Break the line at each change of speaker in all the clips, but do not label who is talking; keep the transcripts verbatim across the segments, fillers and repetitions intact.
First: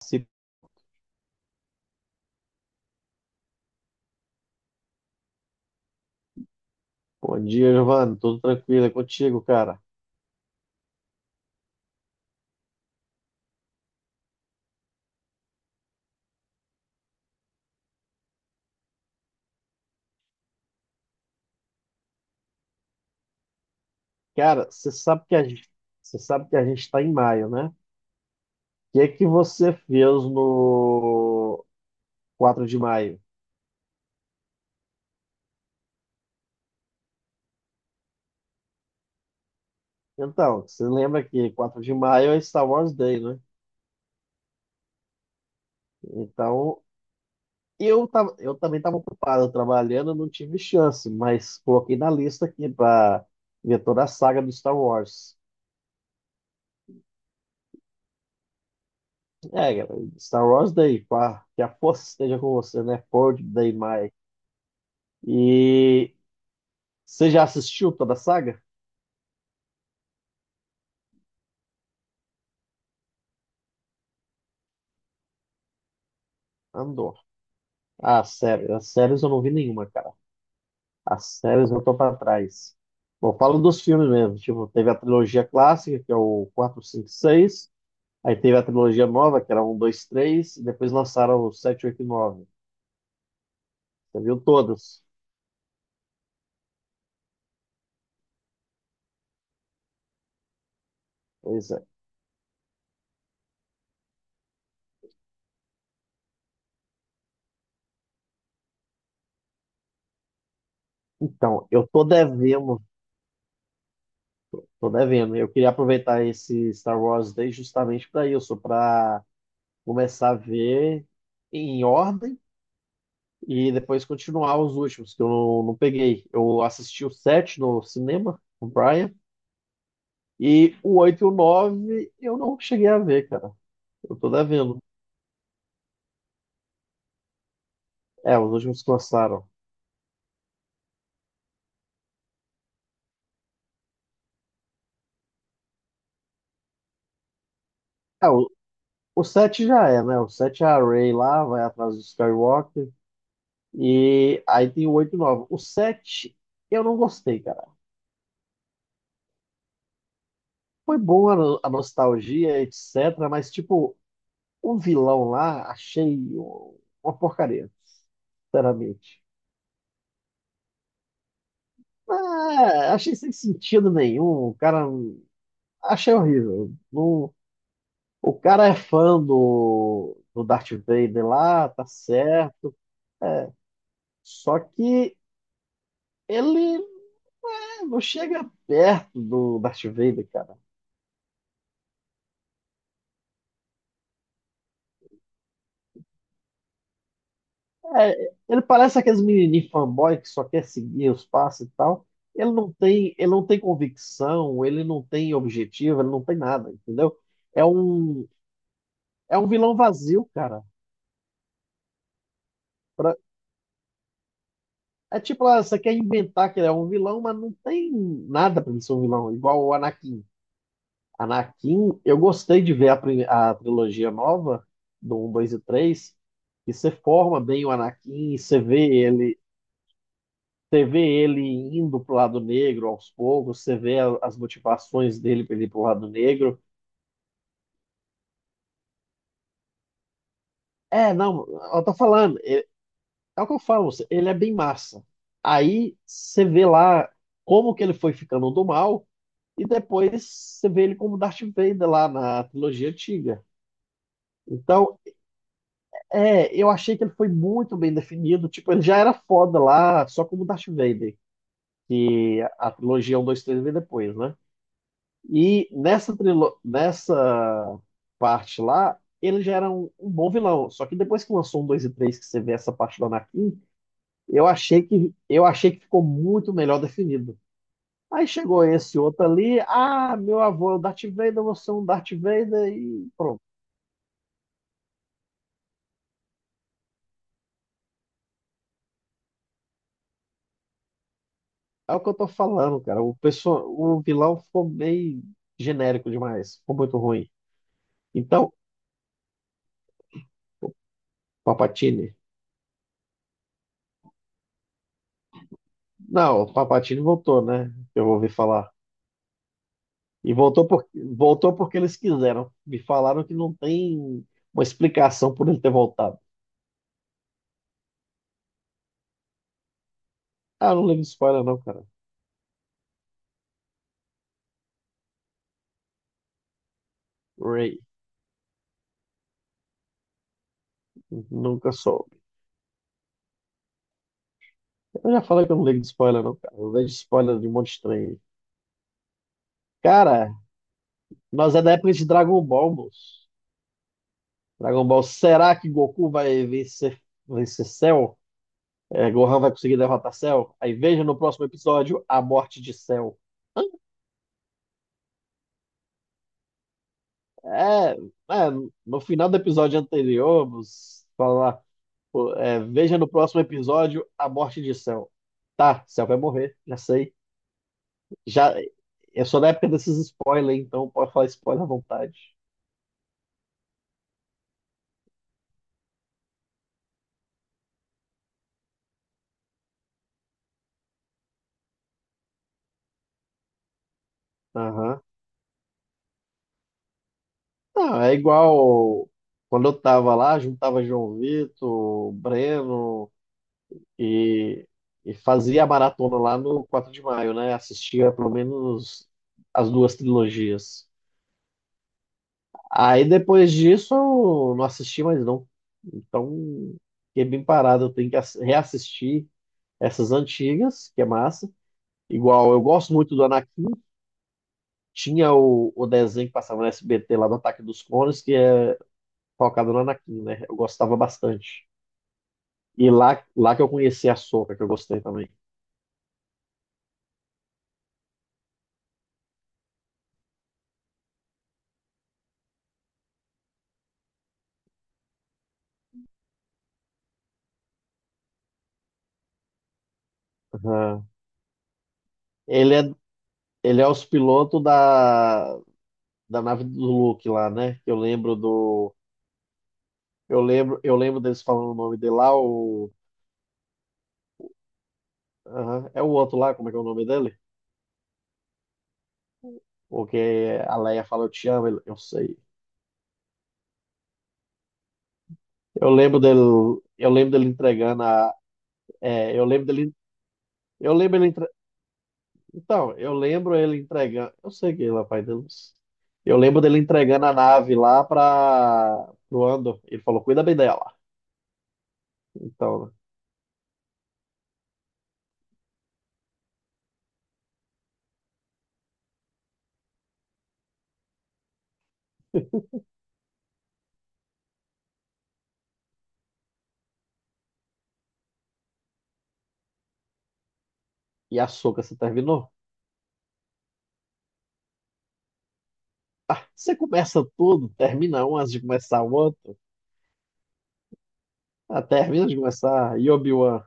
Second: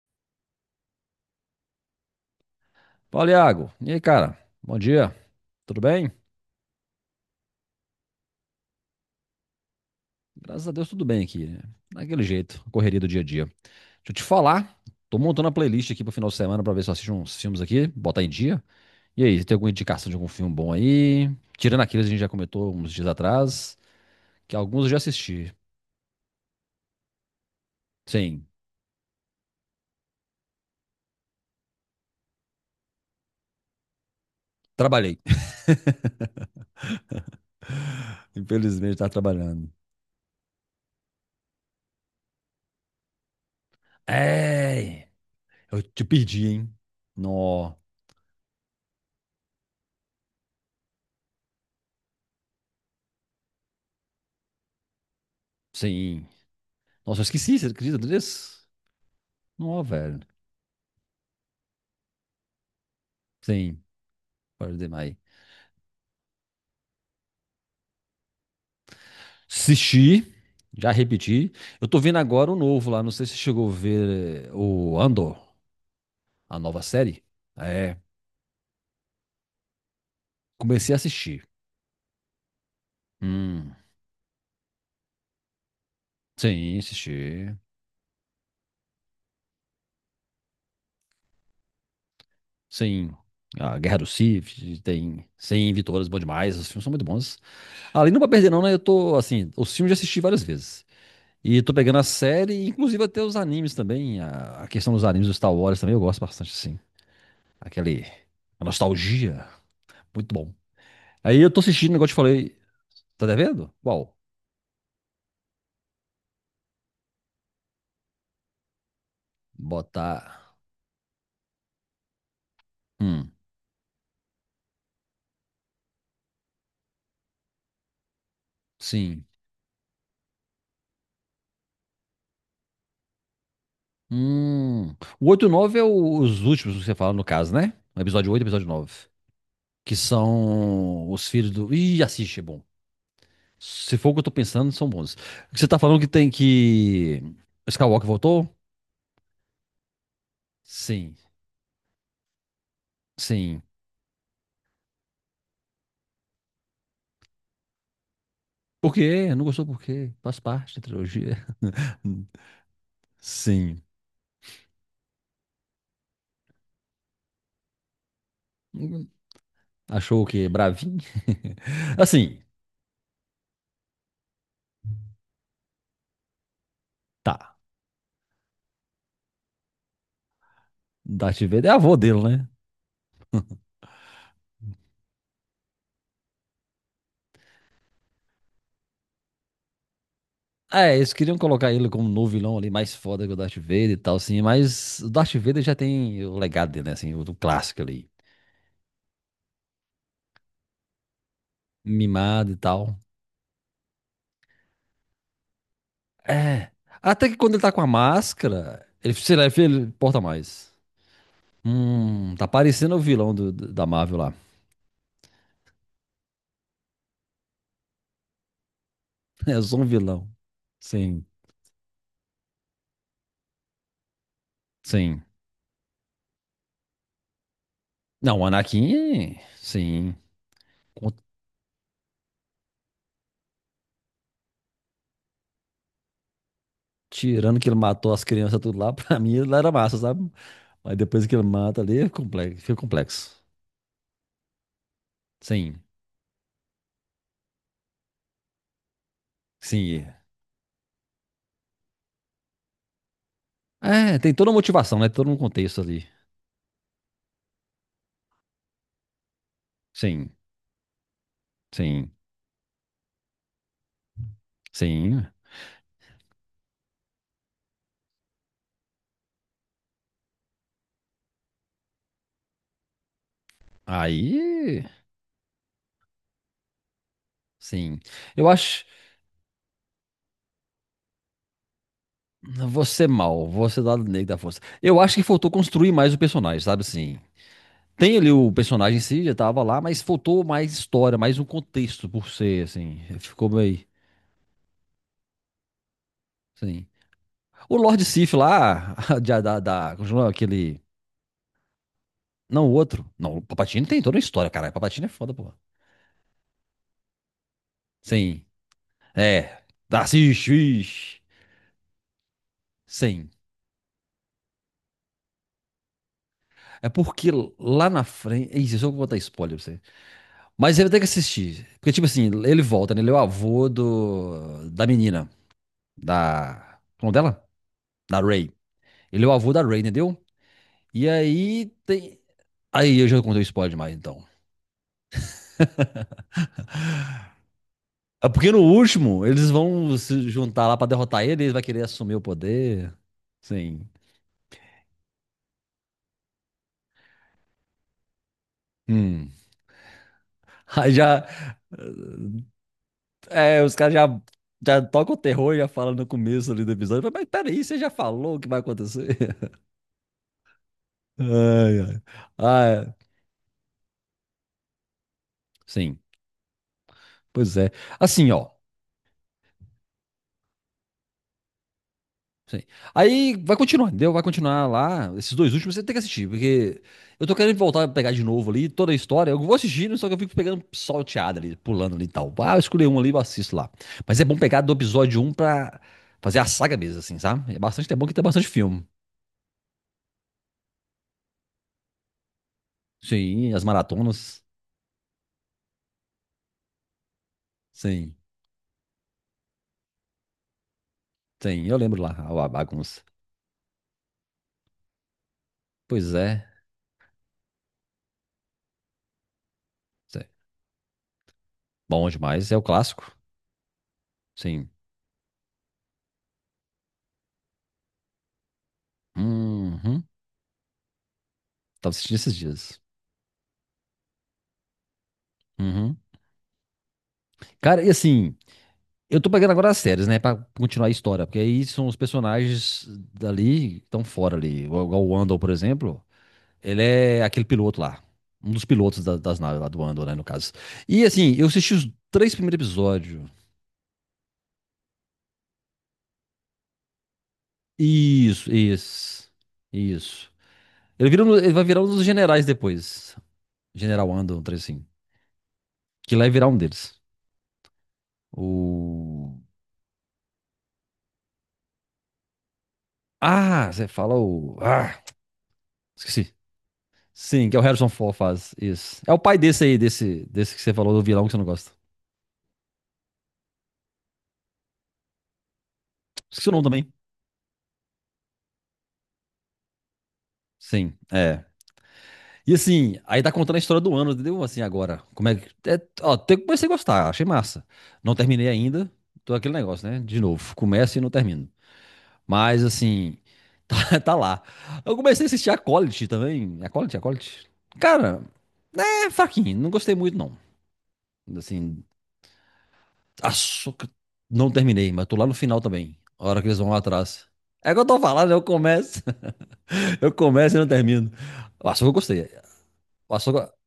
Se-
Fala, Iago. E aí, cara? Bom dia. Tudo bem?
Bom dia, Giovanni. Tudo tranquilo, é contigo, cara.
Graças a Deus, tudo bem aqui, né? Daquele jeito, correria do dia a dia. Deixa eu te falar. Tô montando a playlist aqui pro final de semana pra ver se eu assisto uns filmes aqui, botar em dia. E aí, você tem alguma indicação de algum filme bom aí? Tirando aqueles que a gente já comentou uns dias atrás, que
Cara,
alguns eu
você
já
sabe que a
assisti.
gente, você sabe que a gente está em maio, né? O
Sim,
que é que você fez no quatro de maio?
trabalhei. Infelizmente, tá trabalhando.
Então, você lembra que quatro de maio é Star Wars Day, né?
É, eu te perdi, hein?
Então,
Nó,
eu tava, eu também estava ocupado trabalhando, não tive chance, mas coloquei na lista aqui para ver toda a saga do Star Wars.
sim. Nossa, eu esqueci, você acredita nisso?
É,
Nó,
galera,
velho.
Star Wars Day, pá, que a força esteja com você, né? quatro Day
Sim,
Maio.
pode demais.
E você já assistiu toda a saga?
Assisti, já repeti. Eu tô vendo agora o novo lá. Não sei se você chegou a ver eh, o Andor, a nova
Andor.
série. É,
Ah, sério. As séries eu não vi nenhuma, cara.
comecei a
As
assistir.
séries eu tô pra trás. Bom, falo
Hum,
dos filmes mesmo. Tipo, teve a trilogia clássica, que é o
sim,
quatro, cinco,
assisti.
seis. Aí teve a trilogia nova, que era um, dois, três. E depois lançaram o sete, oito e nove.
Sim. A Guerra do
Você viu
Sith,
todos?
tem cem vitórias, bom demais. Os filmes são muito bons. Ali não pra perder, não, né? Eu tô, assim, os filmes já assisti várias vezes. E
Pois
tô
é.
pegando a série, inclusive até os animes também. A, a questão dos animes do Star Wars também eu gosto bastante, assim. Aquele. A nostalgia. Muito bom. Aí eu tô
Então, eu
assistindo,
tô
igual eu te falei.
devendo.
Tá devendo? Qual?
Tô devendo. Eu queria aproveitar esse Star Wars Day justamente para isso, para
Botar.
começar a ver em ordem
Hum,
e depois continuar os últimos, que eu não, não peguei. Eu assisti o sete no cinema, com o Brian,
sim.
e o oito e o nove eu não cheguei a ver, cara. Eu tô devendo.
Hum. O oito e o nove é o- os últimos que você fala, no caso, né? O episódio
É,
oito e o
os
episódio
últimos que
nove.
lançaram.
Que são os filhos do. Ih, assiste, é bom. Se for o que eu tô pensando, são bons. O que você tá falando que tem que. Skywalker
É,
voltou?
o, o sete já é, né? O sete é a Rey
Sim,
lá, vai atrás do Skywalker,
sim.
e aí tem o oito e o nove. O sete eu não gostei, cara.
Por quê? Não gostou por quê? Faz parte da
Foi bom a,
trilogia.
no- a nostalgia, etc, mas,
Sim.
tipo, o vilão lá achei um, uma porcaria, sinceramente.
Achou o quê? Bravinho? Assim,
Ah, achei sem sentido nenhum. O cara. Achei horrível. Não-
tá.
o cara é fã do, do Darth Vader
Darth Vader
lá,
é
tá
avô dele, né?
certo. É, só que ele, né, não chega perto do Darth Vader, cara.
É, eles queriam colocar ele como novo vilão ali, mais foda que o Darth Vader e tal, assim, mas o Darth Vader já tem o legado dele, né, assim, o do clássico ali,
É, ele parece aqueles menininhos fanboy que só quer seguir os passos e tal.
mimado
Ele
e
não
tal.
tem, ele não tem convicção, ele não tem objetivo, ele não tem
É,
nada, entendeu?
até que quando ele
É
tá com a
um,
máscara, ele, sei
é
lá,
um vilão
ele porta
vazio, cara.
mais. Hum, tá parecendo o vilão do- do- da Marvel lá.
É tipo lá, você quer inventar que ele é um vilão, mas não tem nada pra ele ser um vilão,
É
igual o
só um
Anakin.
vilão. Sim,
Anakin, eu gostei de ver a, prime- a trilogia nova, do
sim.
um, dois e três. E você forma bem o Anakin, e
Não, o
você vê
Anakin,
ele,
sim.
você vê
Com-
ele indo pro lado negro aos poucos, você vê a- as motivações dele pra ele ir pro lado negro.
Tirando que ele matou as crianças tudo lá, pra mim ele era massa, sabe? Mas
É,
depois que ele
não,
mata
eu tô
ali, fica
falando,
complexo.
é,
Fica complexo.
é o que eu falo, ele é bem massa.
Sim.
Aí você vê lá como que ele foi ficando do mal. E
Sim,
depois você vê ele como Darth Vader lá na trilogia antiga.
é, tem toda a motivação,
Então,
né? Todo um contexto ali.
é, eu achei que ele foi muito bem definido. Tipo, ele já era foda lá, só
Sim,
como Darth Vader.
sim,
Que a trilogia um dois três veio depois, né?
sim.
E nessa, trilo nessa parte lá, ele já era um, um bom vilão. Só que depois que lançou um dois e três que você vê essa parte do Anakin, eu achei
Aí,
que, eu achei que ficou muito melhor definido.
sim.
Aí
Eu
chegou
acho.
esse outro ali, ah, meu avô é o Darth Vader, você é um Darth Vader
Você
e pronto.
mal, você lado negro da força. Eu acho que faltou construir mais o personagem, sabe assim? Tem ali o personagem em si, já tava lá, mas faltou mais história, mais um
É o que
contexto
eu tô
por ser,
falando,
assim.
cara. O
Ficou
pessoal,
meio.
o vilão ficou meio genérico demais, ficou
Sim.
muito ruim.
O Lord Sif
Então,
lá, da, da, da. Como chama aquele.
Papatini.
Não, o outro. Não, o Palpatine tem toda a história, caralho. Palpatine é foda, porra.
Não, o Papatini voltou, né? Eu ouvi
Sim.
falar.
É.
E
Assiste,
voltou por
ixi.
voltou porque eles quiseram. Me falaram
Sim.
que não tem uma explicação por ele ter voltado.
É porque lá na frente. Ih, eu só vou botar spoiler pra você.
Ah,
Mas
eu
você
não
vai ter
ligo
que
de spoiler não,
assistir.
cara.
Porque, tipo assim, ele volta, né? Ele é o avô do... da menina. Da. Como dela?
Ray,
Da Ray. Ele é o avô da Ray, entendeu? E aí
nunca soube.
tem. Aí eu já contei o spoiler demais, então.
Eu já falei que eu não ligo de spoiler não, cara. Eu vejo spoiler de um monte de estranho.
É porque no último, eles vão se
Cara,
juntar lá pra derrotar ele, ele
nós
vai
é da
querer
época de
assumir o
Dragon Ball,
poder.
moço.
Sim.
Dragon Ball, será que Goku vai vencer, vencer Cell? É,
Hum.
Gohan vai conseguir derrotar Cell? Aí
Aí
veja no
já.
próximo episódio a morte de Cell.
É, os caras já, já tocam o terror e já falam no começo ali do episódio. Mas peraí, você já
É,
falou o que
é,
vai
no
acontecer?
final do episódio anterior, moço, fala lá,
Ai,
pô,
ai.
é,
Ah,
veja no próximo episódio a morte de Cell. Tá,
sim.
Cell vai morrer, já sei.
Pois é. Assim, ó.
Já, eu sou da época desses spoilers, então pode falar spoiler à vontade.
Sim. Aí vai continuar, entendeu? Vai continuar lá. Esses dois últimos você tem que assistir, porque eu tô querendo voltar a pegar de novo ali toda a história. Eu vou assistindo, só que eu fico pegando salteada ali, pulando ali e tal. Ah, eu escolhi um ali, eu assisto lá. Mas é bom pegar do
Aham.
episódio um pra fazer a saga mesmo, assim, sabe? É bastante, é
Não,
bom que
é
tem bastante filme.
igual quando eu tava lá, juntava João Vitor, Breno
Sim, as maratonas.
e, e fazia a maratona lá no quatro de maio, né? Assistia
Sim,
pelo menos as duas trilogias.
sim. Eu lembro lá, a a bagunça.
Aí depois disso eu não assisti mais não.
Pois é.
Então fiquei bem parado, eu tenho que ass- reassistir essas
Sim.
antigas, que é massa.
Bom demais.
Igual
É
eu
o
gosto
clássico.
muito do Anakin.
Sim.
Tinha o, o desenho que passava no S B T lá do Ataque dos Clones, que é focado no
Uhum.
Anakin, né? Eu gostava bastante.
Tava assistindo esses dias.
E lá, lá que eu conheci a Sokka, que eu gostei também.
Uhum. Cara, e assim, eu tô pegando agora as séries, né? Pra continuar a história. Porque aí são os personagens dali que estão fora ali. Igual igual o Andor, por exemplo. Ele é aquele piloto lá. Um dos pilotos da- das naves lá do Andor, né? No caso. E
Aham.
assim, eu assisti os três primeiros
Ele é,
episódios.
ele é os pilotos da, da nave do Luke lá, né? Que eu lembro
Isso,
do.
isso. Isso.
Eu lembro, eu
Ele,
lembro
vira um-
deles
ele vai
falando o
virar um
nome
dos
dele lá,
generais
o.
depois. General Andor, um trem assim.
Aham, é o
Que lá vai
outro
virar
lá,
um
como é que é o
deles.
nome dele?
O.
O que a Leia fala, eu te amo, ele, eu sei.
Ah, você fala o. Ah,
Eu lembro
esqueci.
dele, eu lembro dele
Sim, que é o Harrison
entregando
Ford
a.
faz. Isso. É o pai
é, eu
desse
lembro
aí,
dele,
desse, desse que você falou,
eu
do
lembro
vilão que
ele
você não gosta.
Então, eu lembro ele entregando. Eu sei que ele é o pai deles. Eu
Esqueci o
lembro
nome
dele
também.
entregando a nave lá para o Andor. Ele falou: cuida bem dela.
Sim, é. E
Então,
assim, aí tá contando a história do ano, entendeu? Assim, agora. Como é que. É, ó, até que comecei a gostar, achei massa. Não terminei ainda. Tô aquele negócio, né? De novo. Começo e não termino. Mas assim, tá, tá lá. Eu comecei a assistir a College também. É A College, a College. Cara, é fraquinho. Não gostei muito, não.
e a Sokka,
Assim,
você terminou?
Açúcar. Não terminei, mas tô lá no final também. A hora
Ah,
que eles vão
você
lá
começa
atrás.
tudo,
É que eu tô
termina
falando,
um
eu
antes de
começo,
começar o outro.
eu começo e não termino. O
Ah,
açúcar eu
termina
gostei.
de começar. E
O açúcar.
Obi-Wan?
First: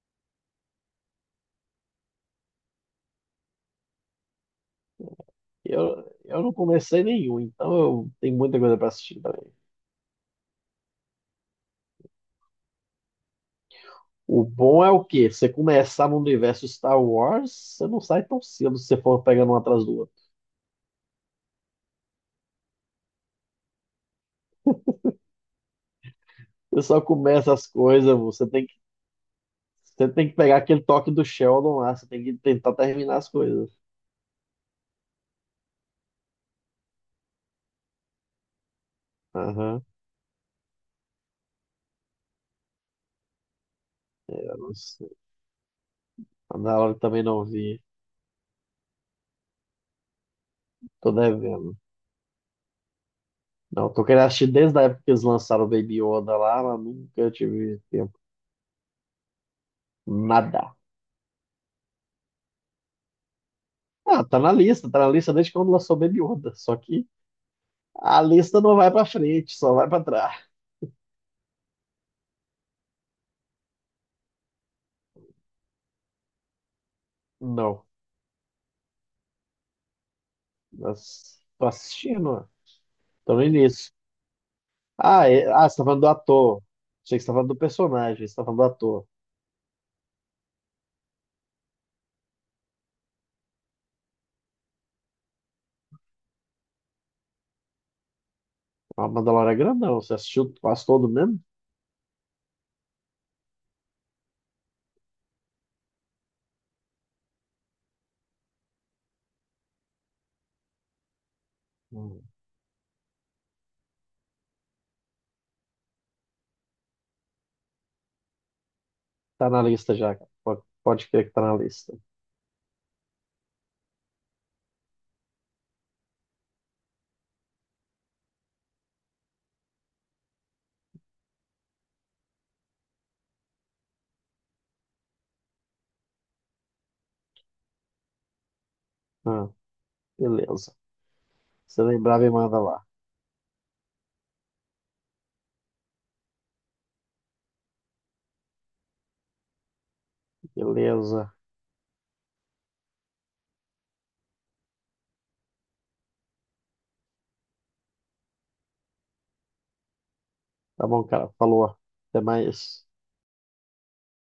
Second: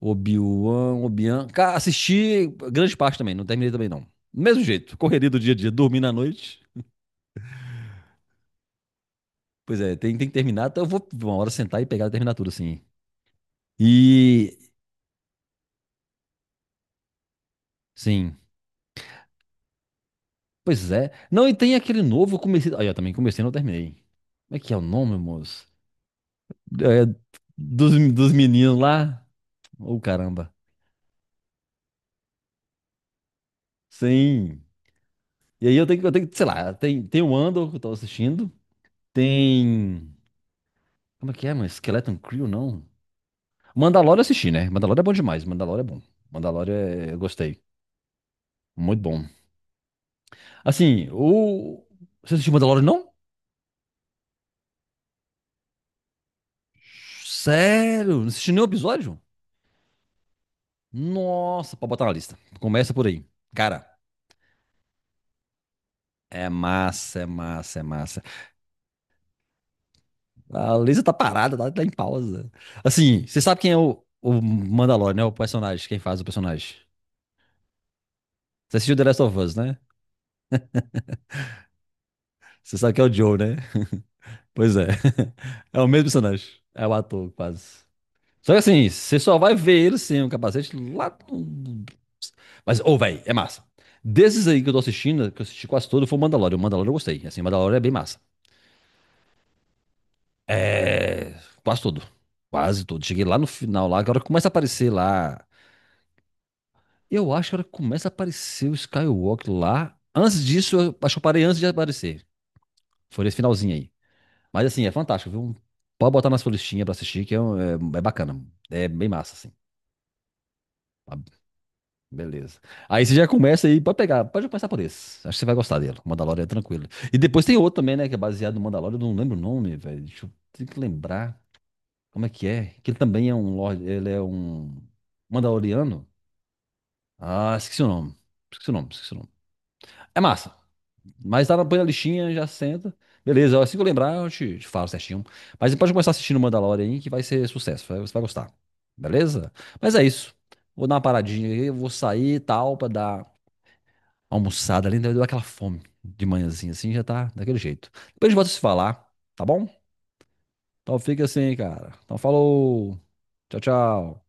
Obi-Wan, Obi-Wan. Cara, assisti grande parte também, não terminei também não. Do mesmo jeito, correria do dia a dia, dormindo à
Eu, eu não
noite.
comecei nenhum, então eu tenho muita coisa para assistir também.
Pois é, tem, tem que terminar, então eu vou uma hora sentar e pegar e terminar tudo assim.
O
E.
bom é o quê? Você começar no universo Star Wars, você não sai
Sim.
tão cedo se você for pegando um atrás do outro.
Pois é. Não, e tem aquele novo, eu comecei. Aí, eu também comecei e não terminei. Como é que é o nome, moço?
Você só
É,
começa as
dos,
coisas,
dos
você tem
meninos lá. Ô,
Você tem que
caramba.
pegar aquele toque do Sheldon lá, você tem que tentar terminar as coisas.
Sim. E aí eu tenho que, eu tenho que, sei lá, tem, tem o Andor que eu tô assistindo,
Aham,
tem... Como é que é, mano? Skeleton Crew, não? Mandalorian eu assisti,
eu
né?
não
Mandalorian é
sei.
bom demais, Mandalorian é bom.
A
Mandalorian
da
é- eu
também não
gostei.
vi.
Muito bom. Assim,
Tô devendo.
o... Você assistiu Mandalorian, não?
Não, tô querendo assistir desde a época que eles lançaram o Baby Yoda lá, mas nunca tive tempo.
Sério? Não assistiu nenhum episódio?
Nada.
Nossa, pra botar na lista. Começa por aí. Cara,
Ah, tá na lista, tá na lista desde quando lançou o Baby
é
Yoda. Só que
massa, é massa, é
a
massa.
lista não vai pra frente, só vai pra trás.
A Lisa tá parada, tá, tá em pausa. Assim, você sabe quem é o, o Mandalorian, né? O personagem, quem faz o personagem.
Não.
Você assistiu The Last of Us, né?
Mas tô assistindo, ó.
Você sabe que é o
Tô
Joe,
no
né?
início.
Pois é.
Ah, é- ah, você
É
tá
o
falando
mesmo
do
personagem.
ator.
É o
Achei que você
ator,
tá falando do
quase.
personagem, você tá
Só
falando
que
do
assim,
ator.
você só vai ver ele sem o capacete lá. No- Mas, ô, véi, é massa. Desses aí que eu tô assistindo, que eu assisti quase todo, foi o Mandalorian. O Mandalorian eu gostei. Assim, o Mandalorian é bem massa.
A Mandalorian é grandão, você assistiu quase todo
É,
mesmo?
quase todo. Quase todo. Cheguei lá no final, lá, agora começa a aparecer lá. Eu acho que a hora que começa a aparecer o Skywalker lá. Antes disso, eu acho que eu parei antes de
Hum.
aparecer. Foi nesse finalzinho aí. Mas assim, é fantástico, viu? Pode botar na sua listinha pra assistir, que é, um- é, é bacana. É bem massa,
Tá
assim.
na lista já, cara. Pode, pode
Ah,
crer que tá na lista.
beleza. Aí você já começa aí, pode pegar, pode começar por esse. Acho que você vai gostar dele. O Mandalorian é tranquilo. E depois tem outro também, né? Que é baseado no Mandalorian, eu não lembro o nome, velho. Deixa eu tenho que lembrar como é que é. Que ele também é um Lorde, ele é um Mandaloriano. Ah, esqueci o nome. Esqueci o nome, esqueci o nome.
Ah,
É massa.
beleza.
Mas tá na põe
Se
na
lembrar, me
listinha, já
manda lá.
senta. Beleza, assim que eu lembrar, eu te, te falo certinho. Mas você pode começar assistindo o Mandalorian aí, que vai ser sucesso. vai- Você vai gostar. Beleza? Mas é isso. Vou dar uma
Beleza.
paradinha aí, vou sair e tal, pra dar uma almoçada ali. Né? Deu aquela fome de manhãzinha assim, já tá daquele jeito. Depois a gente volta a se falar, tá bom?
Tá
Então
bom,
fica
cara.
assim,
Falou.
cara. Então
Até mais.
falou. Tchau, tchau.